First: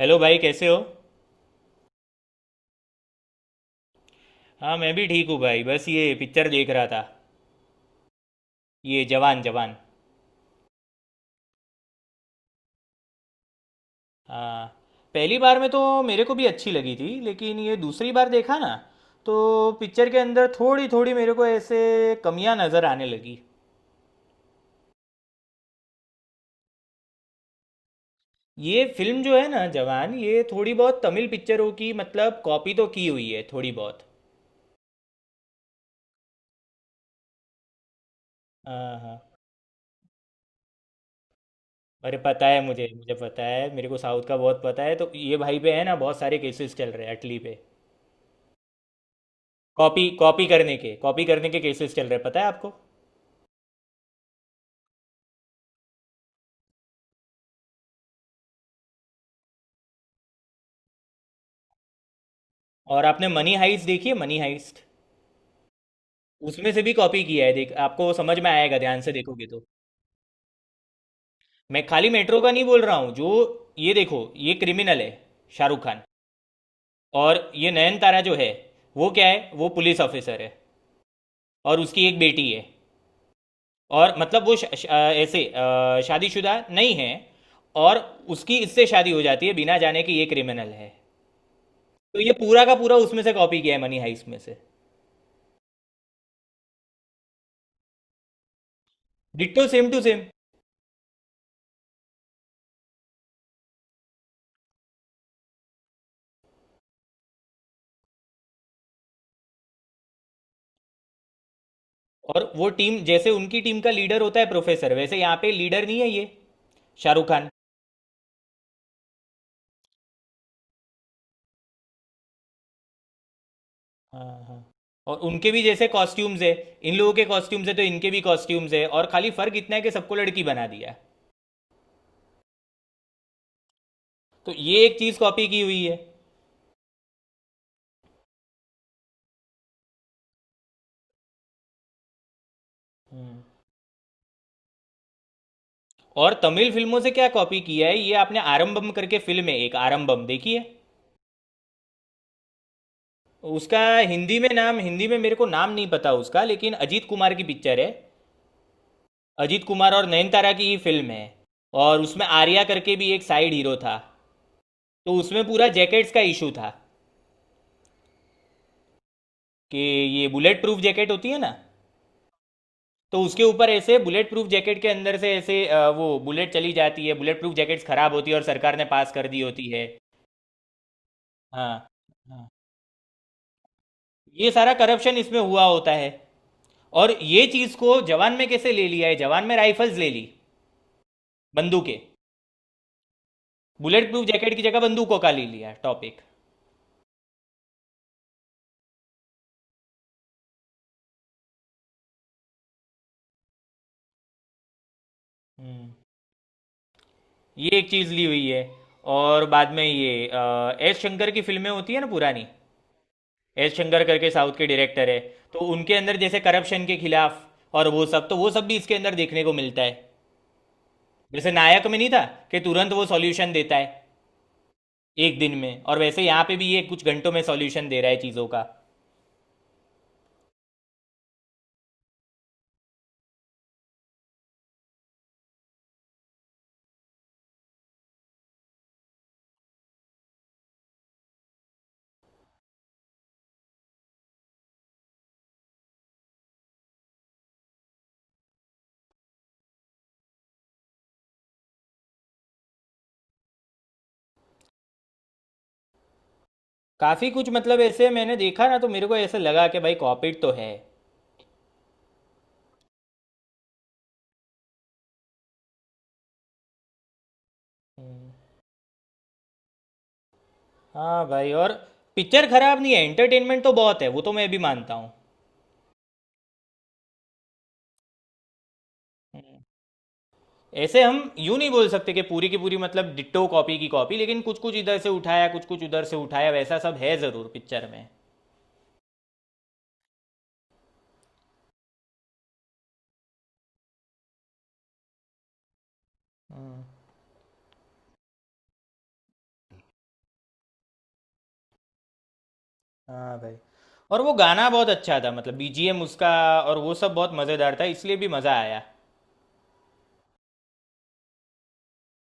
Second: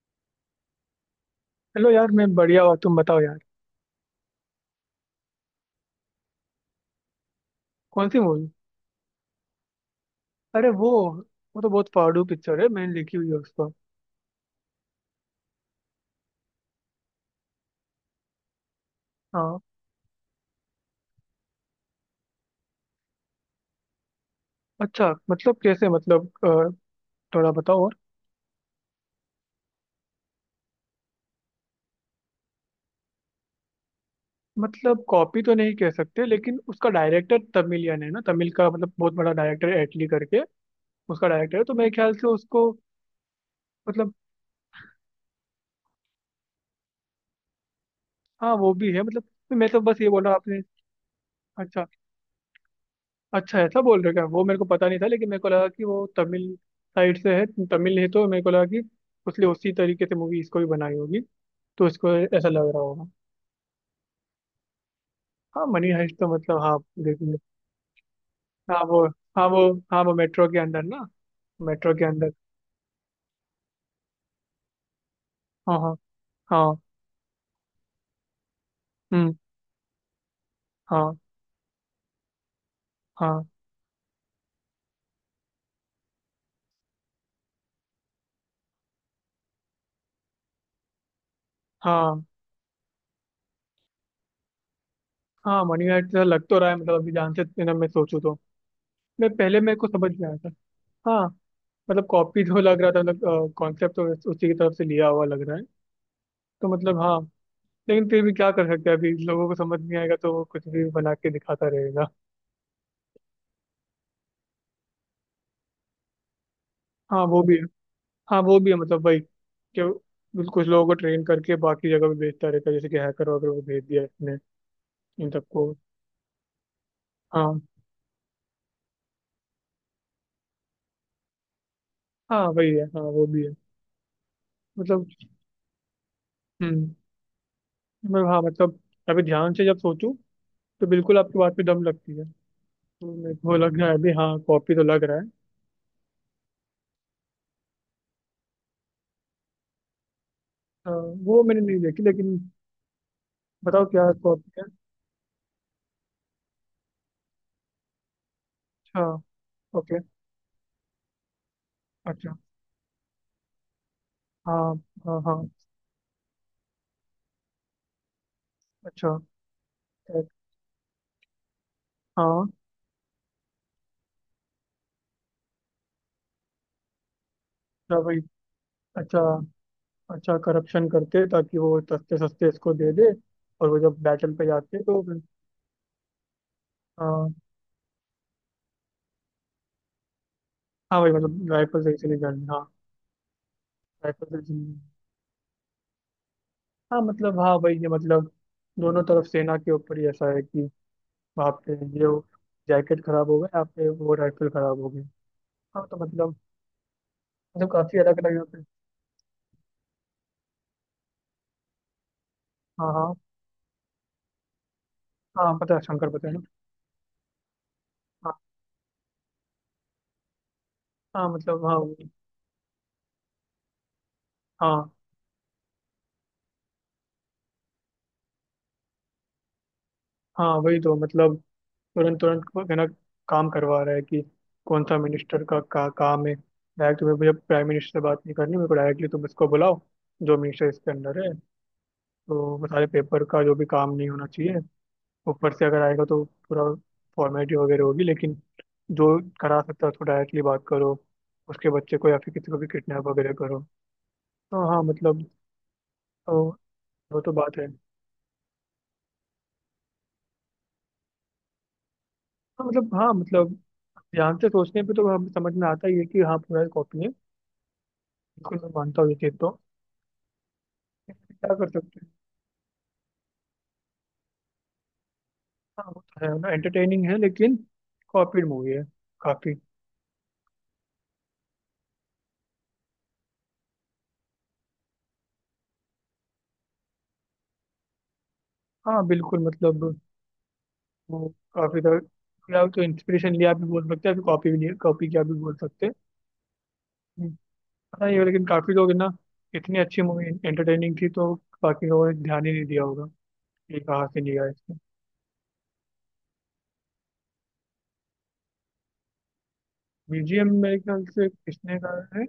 Hello भाई, कैसे हो? हेलो यार। मैं बढ़िया हुआ। तुम बताओ यार। हाँ, मैं भी ठीक हूँ भाई। बस ये पिक्चर देख रहा था। कौन सी मूवी? ये जवान जवान। अरे वो तो बहुत फाड़ू पिक्चर है, मैंने लिखी हुई है उसको। हाँ, पहली बार में तो मेरे को भी अच्छी लगी थी, लेकिन ये दूसरी बार देखा ना, हाँ। तो पिक्चर के अंदर थोड़ी थोड़ी मेरे को ऐसे कमियां नज़र आने लगी। अच्छा, मतलब कैसे? थोड़ा बताओ और। ये फिल्म जो है ना, जवान, ये थोड़ी बहुत तमिल पिक्चरों की मतलब कॉपी तो की हुई है, थोड़ी बहुत। मतलब कॉपी तो नहीं कह सकते, लेकिन उसका डायरेक्टर तमिलियन है ना। तमिल का मतलब हाँ बहुत बड़ा हाँ। डायरेक्टर, एटली करके, उसका डायरेक्टर है तो मेरे ख्याल अरे से पता है उसको। मुझे, मुझे पता है। मेरे को मतलब साउथ का बहुत पता है। तो ये भाई पे है ना बहुत सारे केसेस चल रहे हैं अटली पे। हाँ वो भी है मतलब। तो मैं तो बस कॉपी ये बोला कॉपी आपने। करने के कॉपी करने के अच्छा। केसेस चल रहे हैं, पता है आपको? अच्छा, ऐसा बोल रहे हो क्या? वो मेरे को पता नहीं था लेकिन मेरे को लगा कि वो तमिल साइड से है, तमिल है, तो मेरे को लगा कि उसने उसी तरीके से मूवी इसको भी बनाई होगी, तो उसको ऐसा लग रहा और होगा। आपने मनी हाइस्ट देखी है, मनी हाइस्ट? हाँ, मनी हाइस्ट तो मतलब उसमें हाँ। से भी कॉपी देखिए। किया है। देख, आपको समझ में आएगा हाँ ध्यान वो से देखोगे हाँ वो तो। हाँ, वो मेट्रो के अंदर ना, मैं मेट्रो के खाली अंदर। मेट्रो का नहीं बोल रहा हूँ। जो ये देखो, ये क्रिमिनल है हाँ, शाहरुख हाँ, खान। हाँ। और ये नयनतारा जो है, वो क्या हम्म। है, वो पुलिस ऑफिसर है। हाँ, और उसकी एक बेटी है। हाँ, और मतलब वो ऐसे शादीशुदा नहीं है। और उसकी इससे शादी हो जाती है बिना जाने कि ये क्रिमिनल है। तो हाँ। ये पूरा का पूरा उसमें से कॉपी किया है मनी हाइस्ट में से। हाँ, मनी हाइस्ट तो लग तो रहा है मतलब, अभी ध्यान से ना मैं सोचूं तो। मैं पहले डिट्टो मेरे को सेम टू समझ सेम। में आया था। हाँ मतलब कॉपी तो लग रहा था, मतलब कॉन्सेप्ट तो उसी की तरफ से लिया हुआ लग रहा है। तो मतलब हाँ। लेकिन फिर भी क्या कर सकते हैं? अभी लोगों को समझ नहीं आएगा तो वो कुछ भी बना के दिखाता रहेगा। और वो टीम, जैसे उनकी टीम का लीडर होता है प्रोफेसर, वैसे यहाँ पे लीडर नहीं है ये हाँ शाहरुख वो खान। भी हाँ वो भी है मतलब, वही कि कुछ लोगों को ट्रेन करके बाकी जगह भी भेजता रहता है, जैसे कि हैकर वगैरह को भेज दिया इसने। हाँ हाँ। और इन उनके भी सबको। जैसे कॉस्ट्यूम्स है, इन लोगों के हाँ, कॉस्ट्यूम्स है, तो इनके भी कॉस्ट्यूम्स है, और खाली फर्क इतना है कि सबको लड़की बना दिया है। हाँ वही है। हाँ वो भी है तो ये एक मतलब। चीज कॉपी की हुई है। हम्म मतलब हाँ मतलब, अभी ध्यान से जब सोचूं तो बिल्कुल आपकी बात पे दम लगती है, तो मेरे हम्म। को लग रहा है अभी, हाँ कॉपी तो लग रहा है। और तमिल फिल्मों से क्या कॉपी किया है? ये आपने आरंबम करके फिल्म है, एक आरंबम देखी है? हाँ, वो मैंने नहीं देखी लेकिन। उसका बताओ क्या हिंदी में कॉपी है। नाम, हिंदी में मेरे को नाम नहीं पता उसका, लेकिन अजीत कुमार की पिक्चर है। अच्छा। अजीत कुमार ओके। और नयनतारा की ही फिल्म है, और उसमें अच्छा। आर्या करके भी एक साइड हीरो था। हाँ। तो हाँ, उसमें हाँ। पूरा जैकेट्स का इशू था अच्छा। कि ये बुलेट प्रूफ जैकेट होती है ना, हाँ। तो उसके ऊपर ऐसे बुलेट प्रूफ जैकेट के अंदर से ऐसे वो बुलेट चली जाती है। बुलेट प्रूफ जैकेट्स अच्छा, खराब वही। होती है और सरकार ने पास अच्छा, कर दी होती है। अच्छा। करप्शन करते ताकि हाँ वो सस्ते सस्ते हाँ। इसको दे दे। और वो जब बैटल पे ये सारा जाते तो करप्शन फिर। इसमें हुआ होता है। और हाँ, ये चीज़ को जवान में कैसे ले लिया है? जवान में राइफल्स ले ली, हाँ भाई, मतलब राइफल से बंदूकें। इसीलिए जानी, हाँ। बुलेट प्रूफ राइफल से जैकेट की इसीलिए। जगह बंदूकों का ले लिया टॉपिक। हाँ मतलब, हाँ भाई ये मतलब दोनों तरफ सेना के ऊपर ही ऐसा है कि आप पे ये जैकेट खराब हो गए, आप पे वो राइफल खराब हो गई। हाँ हम्म, तो मतलब ये मतलब एक काफी चीज़ अलग ली अलग यहाँ हुई है। पे। और बाद में ये एस शंकर की फिल्में होती है ना पुरानी, हाँ, हाँ। एस शंकर करके साउथ के डायरेक्टर है, हाँ तो पता है, उनके शंकर अंदर पता है जैसे ना। करप्शन के खिलाफ और वो सब, हाँ, तो वो सब भी इसके अंदर देखने को मिलता है। हाँ जैसे मतलब। हाँ नायक में नहीं वही-। था कि तुरंत वो सॉल्यूशन देता है हाँ, एक दिन में, और वैसे यहाँ पे भी ये कुछ घंटों में सॉल्यूशन दे रहा है चीज़ों का। हाँ वही तो मतलब। तुरंत तुरंत को है ना, काम करवा रहा है कि कौन सा मिनिस्टर का काम है। डायरेक्ट तुम्हें, मुझे प्राइम मिनिस्टर से बात नहीं करनी, मेरे को डायरेक्टली तुम इसको बुलाओ। जो मिनिस्टर इसके अंडर है, तो वो सारे पेपर का जो भी काम नहीं होना चाहिए ऊपर से अगर आएगा तो पूरा फॉर्मेलिटी वगैरह होगी, लेकिन जो करा सकता है उसको डायरेक्टली बात करो। उसके बच्चे को या फिर किसी को भी किडनैप वगैरह करो, तो हाँ मतलब, तो। वो काफ़ी तो कुछ बात है। मतलब ऐसे मैंने देखा ना, तो मेरे को ऐसे लगा कि भाई कॉपीड तो है। हाँ मतलब, हाँ मतलब, ध्यान से सोचने पे तो हम समझ में आता ही है कि हाँ पूरा एक कॉपी है। बिल्कुल मैं मानता हूँ ये चीज़ तो। हाँ भाई। क्या कर और सकते हैं। पिक्चर खराब नहीं है, एंटरटेनमेंट तो बहुत है, वो तो मैं भी मानता हूँ। हाँ वो तो है ना, एंटरटेनिंग है लेकिन कॉपीड मूवी है काफी। ऐसे हम यूं नहीं बोल सकते कि पूरी की पूरी मतलब डिट्टो कॉपी की कॉपी, लेकिन कुछ कुछ इधर से उठाया, कुछ कुछ उधर से उठाया, वैसा सब है ज़रूर पिक्चर में। हाँ बिल्कुल मतलब। वो काफी तरह या तो इंस्पिरेशन लिया भी बोल सकते हैं, कॉपी भी लिया, कॉपी किया भी बोल सकते हैं। हम्म, हम्म। पता नहीं, लेकिन काफी लोग है ना, इतनी अच्छी मूवी एंटरटेनिंग थी तो बाकी लोगों ने ध्यान ही नहीं दिया होगा हाँ भाई। कि कहाँ और से वो लिया है गाना इसको। बहुत अच्छा था, मतलब बीजीएम उसका, और वो सब बहुत मज़ेदार था, इसलिए भी मज़ा आया। बीजीएम मेरे ख्याल से किसने गाया है?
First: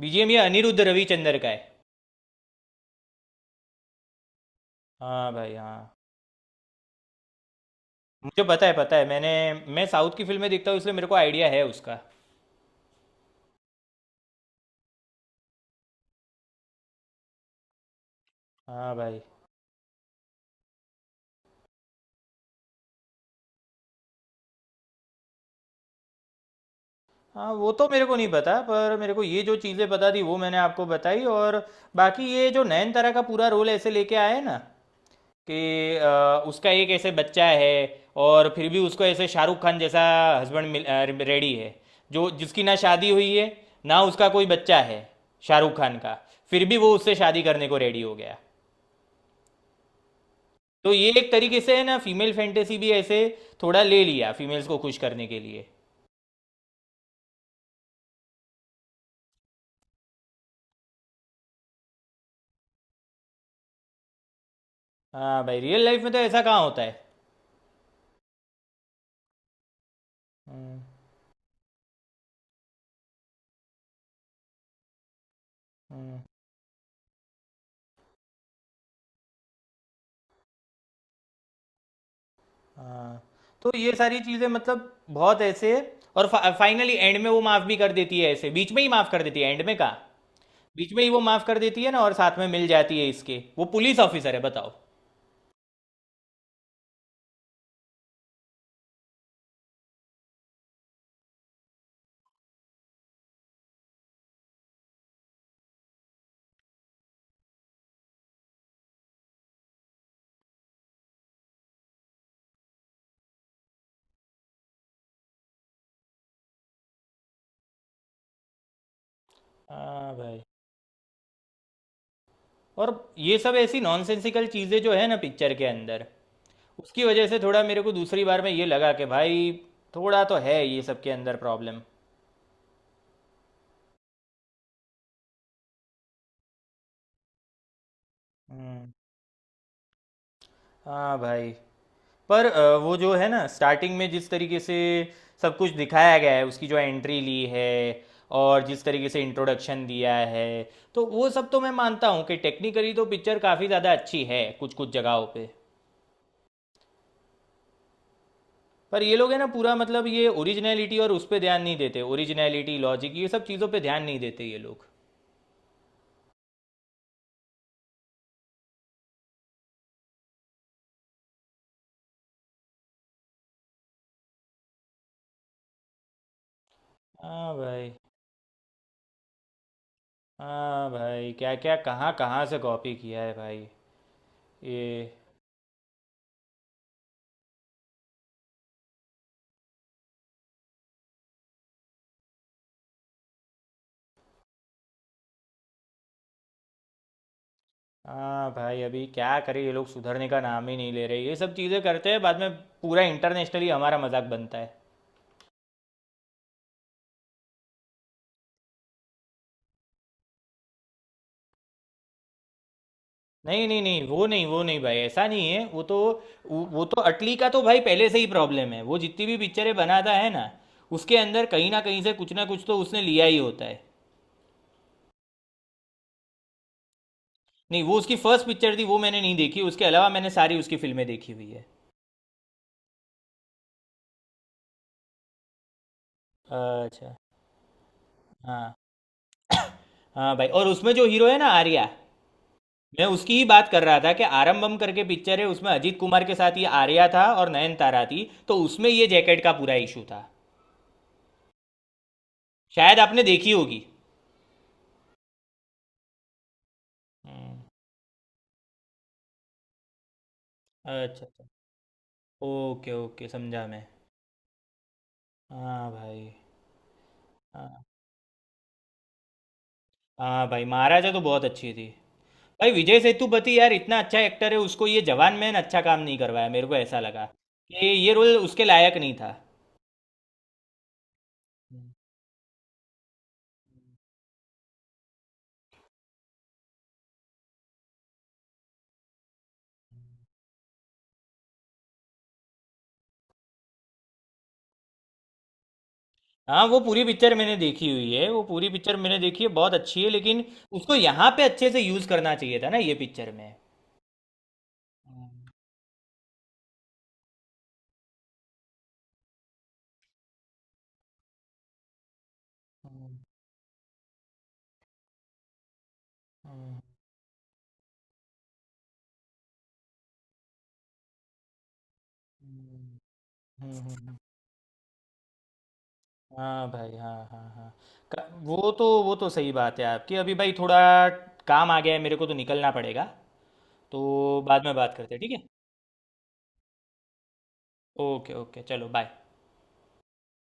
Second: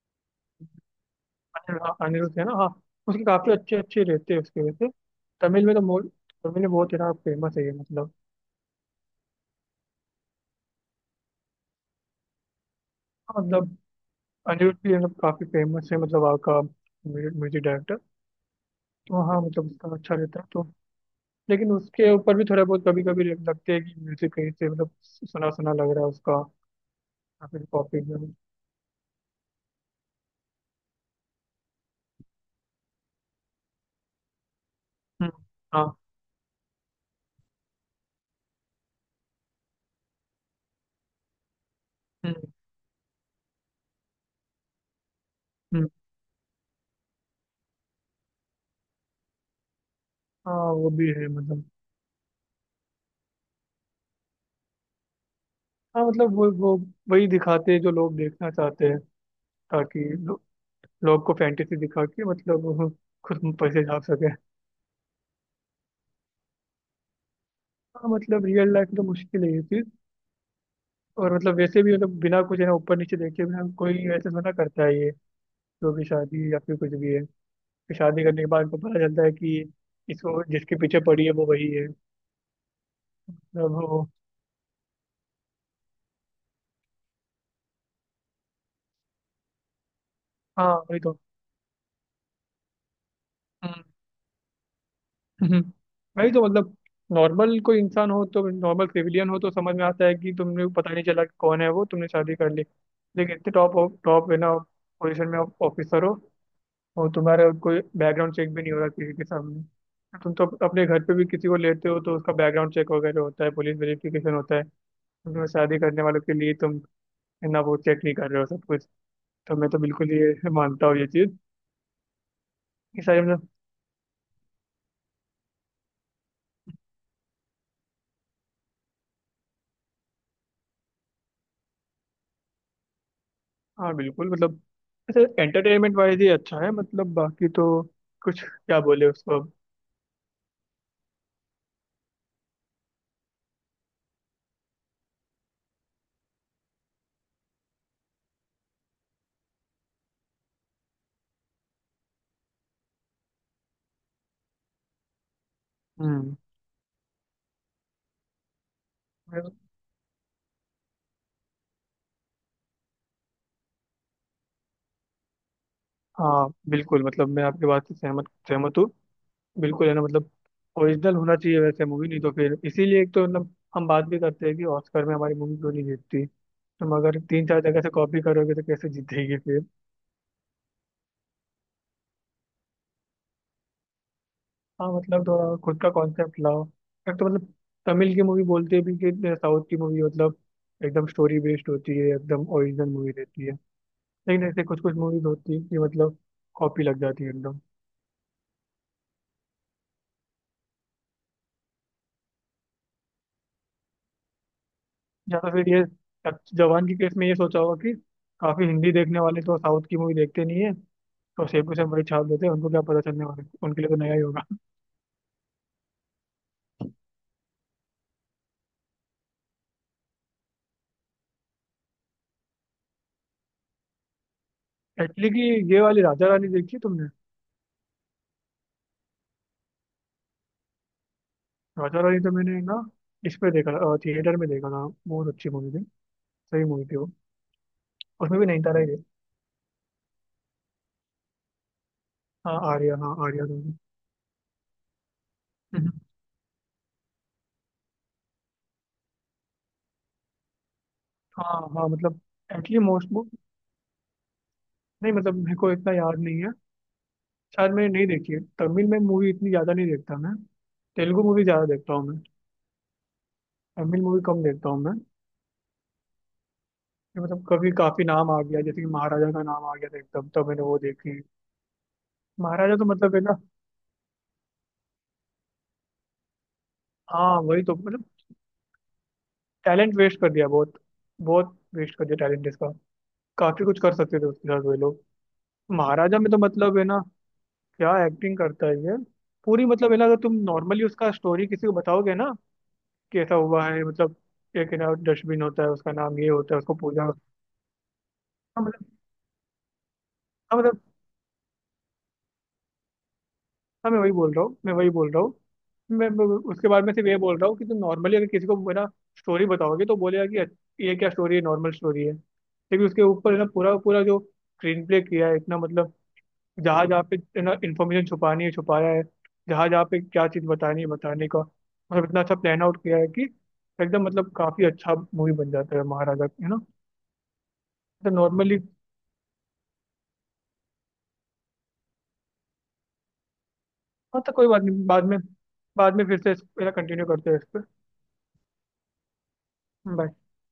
बीजीएम ये अनिरुद्ध रविचंद्र का है। अनिल हाँ, अनिरुद्ध है ना, हाँ। उसके काफी अच्छे अच्छे रहते हैं उसके वजह से। हाँ भाई तमिल में हाँ। तो मो- तमिल में बहुत है ना, फेमस है ये मतलब। मुझे पता है, पता है, मैं साउथ की फिल्में देखता हूँ, इसलिए मेरे को आइडिया है उसका। हाँ, मतलब अनिरुद्ध भी मतलब काफी फेमस है, मतलब वहाँ का म्यूजिक डायरेक्टर। हाँ भाई तो हाँ मतलब, उसका अच्छा रहता है तो। लेकिन उसके ऊपर भी थोड़ा बहुत कभी कभी लगते हैं कि म्यूजिक कहीं से मतलब सुना सुना लग रहा है उसका। या हाँ। फिर वो तो कॉपी। मेरे को नहीं हम्म। पता, पर मेरे को ये जो चीज़ें पता थी वो मैंने आपको बताई। और बाकी ये जो नयनतारा का पूरा रोल ऐसे लेके आए ना कि हाँ। उसका एक ऐसे बच्चा है, और फिर भी उसको ऐसे शाहरुख खान जैसा हस्बैंड मिल रेडी है। जो हम्म। जिसकी ना शादी हुई है, ना उसका कोई बच्चा है, शाहरुख हम्म। खान का, फिर भी वो उससे शादी करने को रेडी हो गया। हाँ वो तो भी ये है एक तरीके मतलब। से है ना फीमेल फैंटेसी भी ऐसे थोड़ा ले लिया, फीमेल्स को खुश करने के लिए। हाँ मतलब, वो वही दिखाते हैं जो लोग देखना चाहते हैं, ताकि लो, लोग को फैंटेसी दिखा के मतलब वो खुद पैसे छाप सके। हाँ भाई, रियल लाइफ में तो ऐसा कहाँ होता है। हाँ मतलब, रियल लाइफ में तो मुश्किल है ये चीज। हम्म, और मतलब, वैसे भी मतलब बिना कुछ है ना ऊपर नीचे देखे, बिना कोई ऐसे थोड़ा ना करता है ये, जो कि हम्म, शादी या फिर कुछ भी है। फिर शादी करने के बाद उनको पता चलता है कि इसको जिसके पीछे पड़ी है वो वही है, हाँ, तो मतलब ये वो। सारी चीज़ें मतलब बहुत ऐसे। और फाइनली एंड में वो माफ़ भी कर देती है, ऐसे बीच में ही माफ़ कर देती है, एंड में कहाँ, हाँ बीच वही में ही तो। वो माफ कर देती है ना, और साथ में मिल जाती है इसके, वो हम्म, पुलिस ऑफिसर है, बताओ। हम्म। वही तो मतलब। नॉर्मल कोई इंसान हो, तो नॉर्मल सिविलियन हो तो समझ में आता है कि तुमने पता नहीं चला कि कौन है वो, तुमने शादी कर ली। लेकिन इतने टॉप, टॉप है ना पोजीशन में, ऑफिसर हो, और तुम्हारा कोई बैकग्राउंड चेक भी नहीं हो रहा। किसी के सामने तुम तो अपने घर पे भी किसी को लेते हो तो उसका बैकग्राउंड चेक वगैरह होता है, पुलिस वेरिफिकेशन होता है। तुम्हें शादी करने वालों के लिए तुम ना वो चेक नहीं कर रहे हो सब कुछ, तो मैं तो बिल्कुल हाँ भाई। ये मानता हूँ ये चीज़। और ये सारे ये मतलब। सब ऐसी नॉनसेंसिकल चीज़ें जो है ना पिक्चर के अंदर, उसकी वजह से थोड़ा मेरे को दूसरी बार में ये लगा कि भाई थोड़ा तो है ये सब के अंदर प्रॉब्लम। हाँ बिल्कुल मतलब। अच्छा एंटरटेनमेंट वाइज ही अच्छा है मतलब, बाकी तो कुछ क्या हम्म, बोले उसको अब। हाँ भाई। पर वो जो है ना स्टार्टिंग में जिस तरीके से सब कुछ दिखाया गया है, उसकी जो एंट्री ली है और जिस तरीके से इंट्रोडक्शन दिया है, तो वो सब तो मैं मानता हूँ कि टेक्निकली तो पिक्चर काफ़ी ज़्यादा अच्छी है, कुछ कुछ जगहों पे। हम्म। पर ये लोग है ना, मैं- पूरा मतलब ये ओरिजिनलिटी, और उस पे ध्यान नहीं देते, ओरिजिनलिटी, लॉजिक, ये सब चीज़ों पे ध्यान नहीं देते ये लोग। हाँ बिल्कुल मतलब, मैं आपके बात से सहमत सहमत हूँ। बिल्कुल है ना मतलब, ओरिजिनल होना चाहिए वैसे मूवी, नहीं तो फिर इसीलिए एक तो मतलब हम बात भी करते हैं कि ऑस्कर में हमारी मूवी क्यों नहीं जीतती। तुम अगर तीन हाँ चार जगह से भाई। कॉपी करोगे तो कैसे जीतेगी फिर? हाँ भाई, क्या क्या कहाँ कहाँ से कॉपी किया है भाई हाँ ये। मतलब, थोड़ा खुद का कॉन्सेप्ट लाओ। एक तो मतलब, तमिल की मूवी बोलते भी कि साउथ की मूवी मतलब एकदम स्टोरी बेस्ड होती है, एकदम ओरिजिनल मूवी रहती है। लेकिन ऐसे कुछ कुछ मूवीज होती है कि मतलब कॉपी लग जाती है एकदम। हाँ भाई, अभी क्या करें, ये लोग सुधरने का नाम ही नहीं ले रहे। ये सब चीज़ें करते हैं, बाद में पूरा इंटरनेशनली हमारा मजाक बनता है। या तो फिर ये जवान के केस में ये सोचा होगा कि काफी हिंदी देखने वाले तो साउथ की मूवी देखते नहीं है, तो सेम टू सेम वही छाप देते हैं, उनको क्या पता चलने वाला है, नहीं नहीं उनके लिए तो नहीं, नया ही वो नहीं, होगा। वो नहीं भाई, ऐसा नहीं है वो तो। वो तो अटली का तो भाई पहले से ही प्रॉब्लम है। वो जितनी भी पिक्चरें बनाता है ना, उसके अंदर कहीं ना कहीं से कुछ ना कुछ तो उसने लिया ही होता है। एक्चुअली कि ये वाली राजा रानी देखी है तुमने? नहीं, वो उसकी फर्स्ट पिक्चर थी, वो मैंने नहीं देखी, उसके अलावा मैंने सारी उसकी फिल्में देखी हुई है। राजा रानी तो मैंने ना, इस पे देखा था, थिएटर में देखा था, बहुत अच्छी मूवी थी। सही मूवी थी वो। अच्छा। उसमें भी हाँ नैनीताल ही थे। हाँ भाई, और उसमें जो हीरो है ना आर्या, हाँ आर्या मैं हाँ उसकी ही आर्या बात दोनों। कर रहा था कि आरंबम करके पिक्चर है, उसमें हम्म। अजीत कुमार के साथ ये आर्या था और नयनतारा थी, तो उसमें ये जैकेट का पूरा इशू था। हाँ, हाँ मतलब एक्चुअली शायद मोस्ट। आपने देखी होगी। नहीं मतलब, मेरे को इतना याद नहीं है। हम्म, शायद मैंने नहीं देखी है, तमिल में मूवी इतनी ज़्यादा नहीं देखता मैं। तेलुगु अच्छा अच्छा। मूवी ज़्यादा देखता हूँ मैं। ओके ओके, समझा मैं। तमिल मूवी कम देखता हूँ मैं। हाँ भाई। ये मतलब कभी हाँ काफ़ी नाम आ गया, जैसे कि महाराजा का नाम आ गया था एकदम, तो हाँ मैंने भाई, वो महाराजा देखी। तो बहुत अच्छी थी। भाई महाराजा तो विजय मतलब है ना। सेतुपति यार इतना अच्छा एक्टर है, उसको ये जवान मैन अच्छा काम नहीं करवाया, मेरे को ऐसा लगा हाँ वही तो कि मतलब, ये रोल उसके लायक नहीं था। टैलेंट वेस्ट कर दिया बहुत। बहुत हम्म। वेस्ट कर दिया टैलेंट इसका। काफ़ी कुछ कर सकते थे उसके साथ वे लोग। महाराजा में तो मतलब है ना, क्या एक्टिंग करता है ये। पूरी मतलब है ना, अगर तुम नॉर्मली उसका स्टोरी किसी को बताओगे ना कि ऐसा हुआ है मतलब, एक है ना डस्टबिन होता है उसका नाम, ये होता है हाँ, उसको वो पूजा, पूरी हाँ। पिक्चर मैंने देखी हुई है, वो पूरी मतलब पिक्चर मैंने देखी है, बहुत अच्छी है, लेकिन हाँ मतलब। उसको यहाँ पे अच्छे से यूज़ करना चाहिए था ना ये पिक्चर में। हाँ मैं वही बोल रहा हूँ, मैं वही बोल रहा हूँ। हम्म, मैं उसके बाद में सिर्फ ये बोल रहा हूँ कि तुम नॉर्मली अगर किसी को है ना स्टोरी बताओगे तो बोलेगा कि अच्छा, ये क्या स्टोरी है? नॉर्मल स्टोरी है, लेकिन उसके हम्म, ऊपर है ना पूरा पूरा जो स्क्रीन प्ले किया है इतना मतलब। हम्म, जहाँ जहाँ पे है ना इन्फॉर्मेशन छुपानी है छुपाया है। जहाँ जहाँ पे क्या चीज़ बतानी है, बताने का मतलब इतना अच्छा प्लान आउट किया हम्म, है कि। हम्म, एकदम हम्म। मतलब, काफ़ी अच्छा मूवी बन जाता है महाराजा है ना। हाँ भाई, हाँ हाँ हाँ। तो नॉर्मली। वो तो सही बात है आपकी। अभी भाई थोड़ा काम आ गया है, मेरे को तो निकलना पड़ेगा, हाँ तो तो कोई बात बाद में नहीं, बात बाद करते में, हैं, ठीक है? बाद में फिर से कंटिन्यू करते हैं इस पर। ओके ओके, चलो बाय। बाय।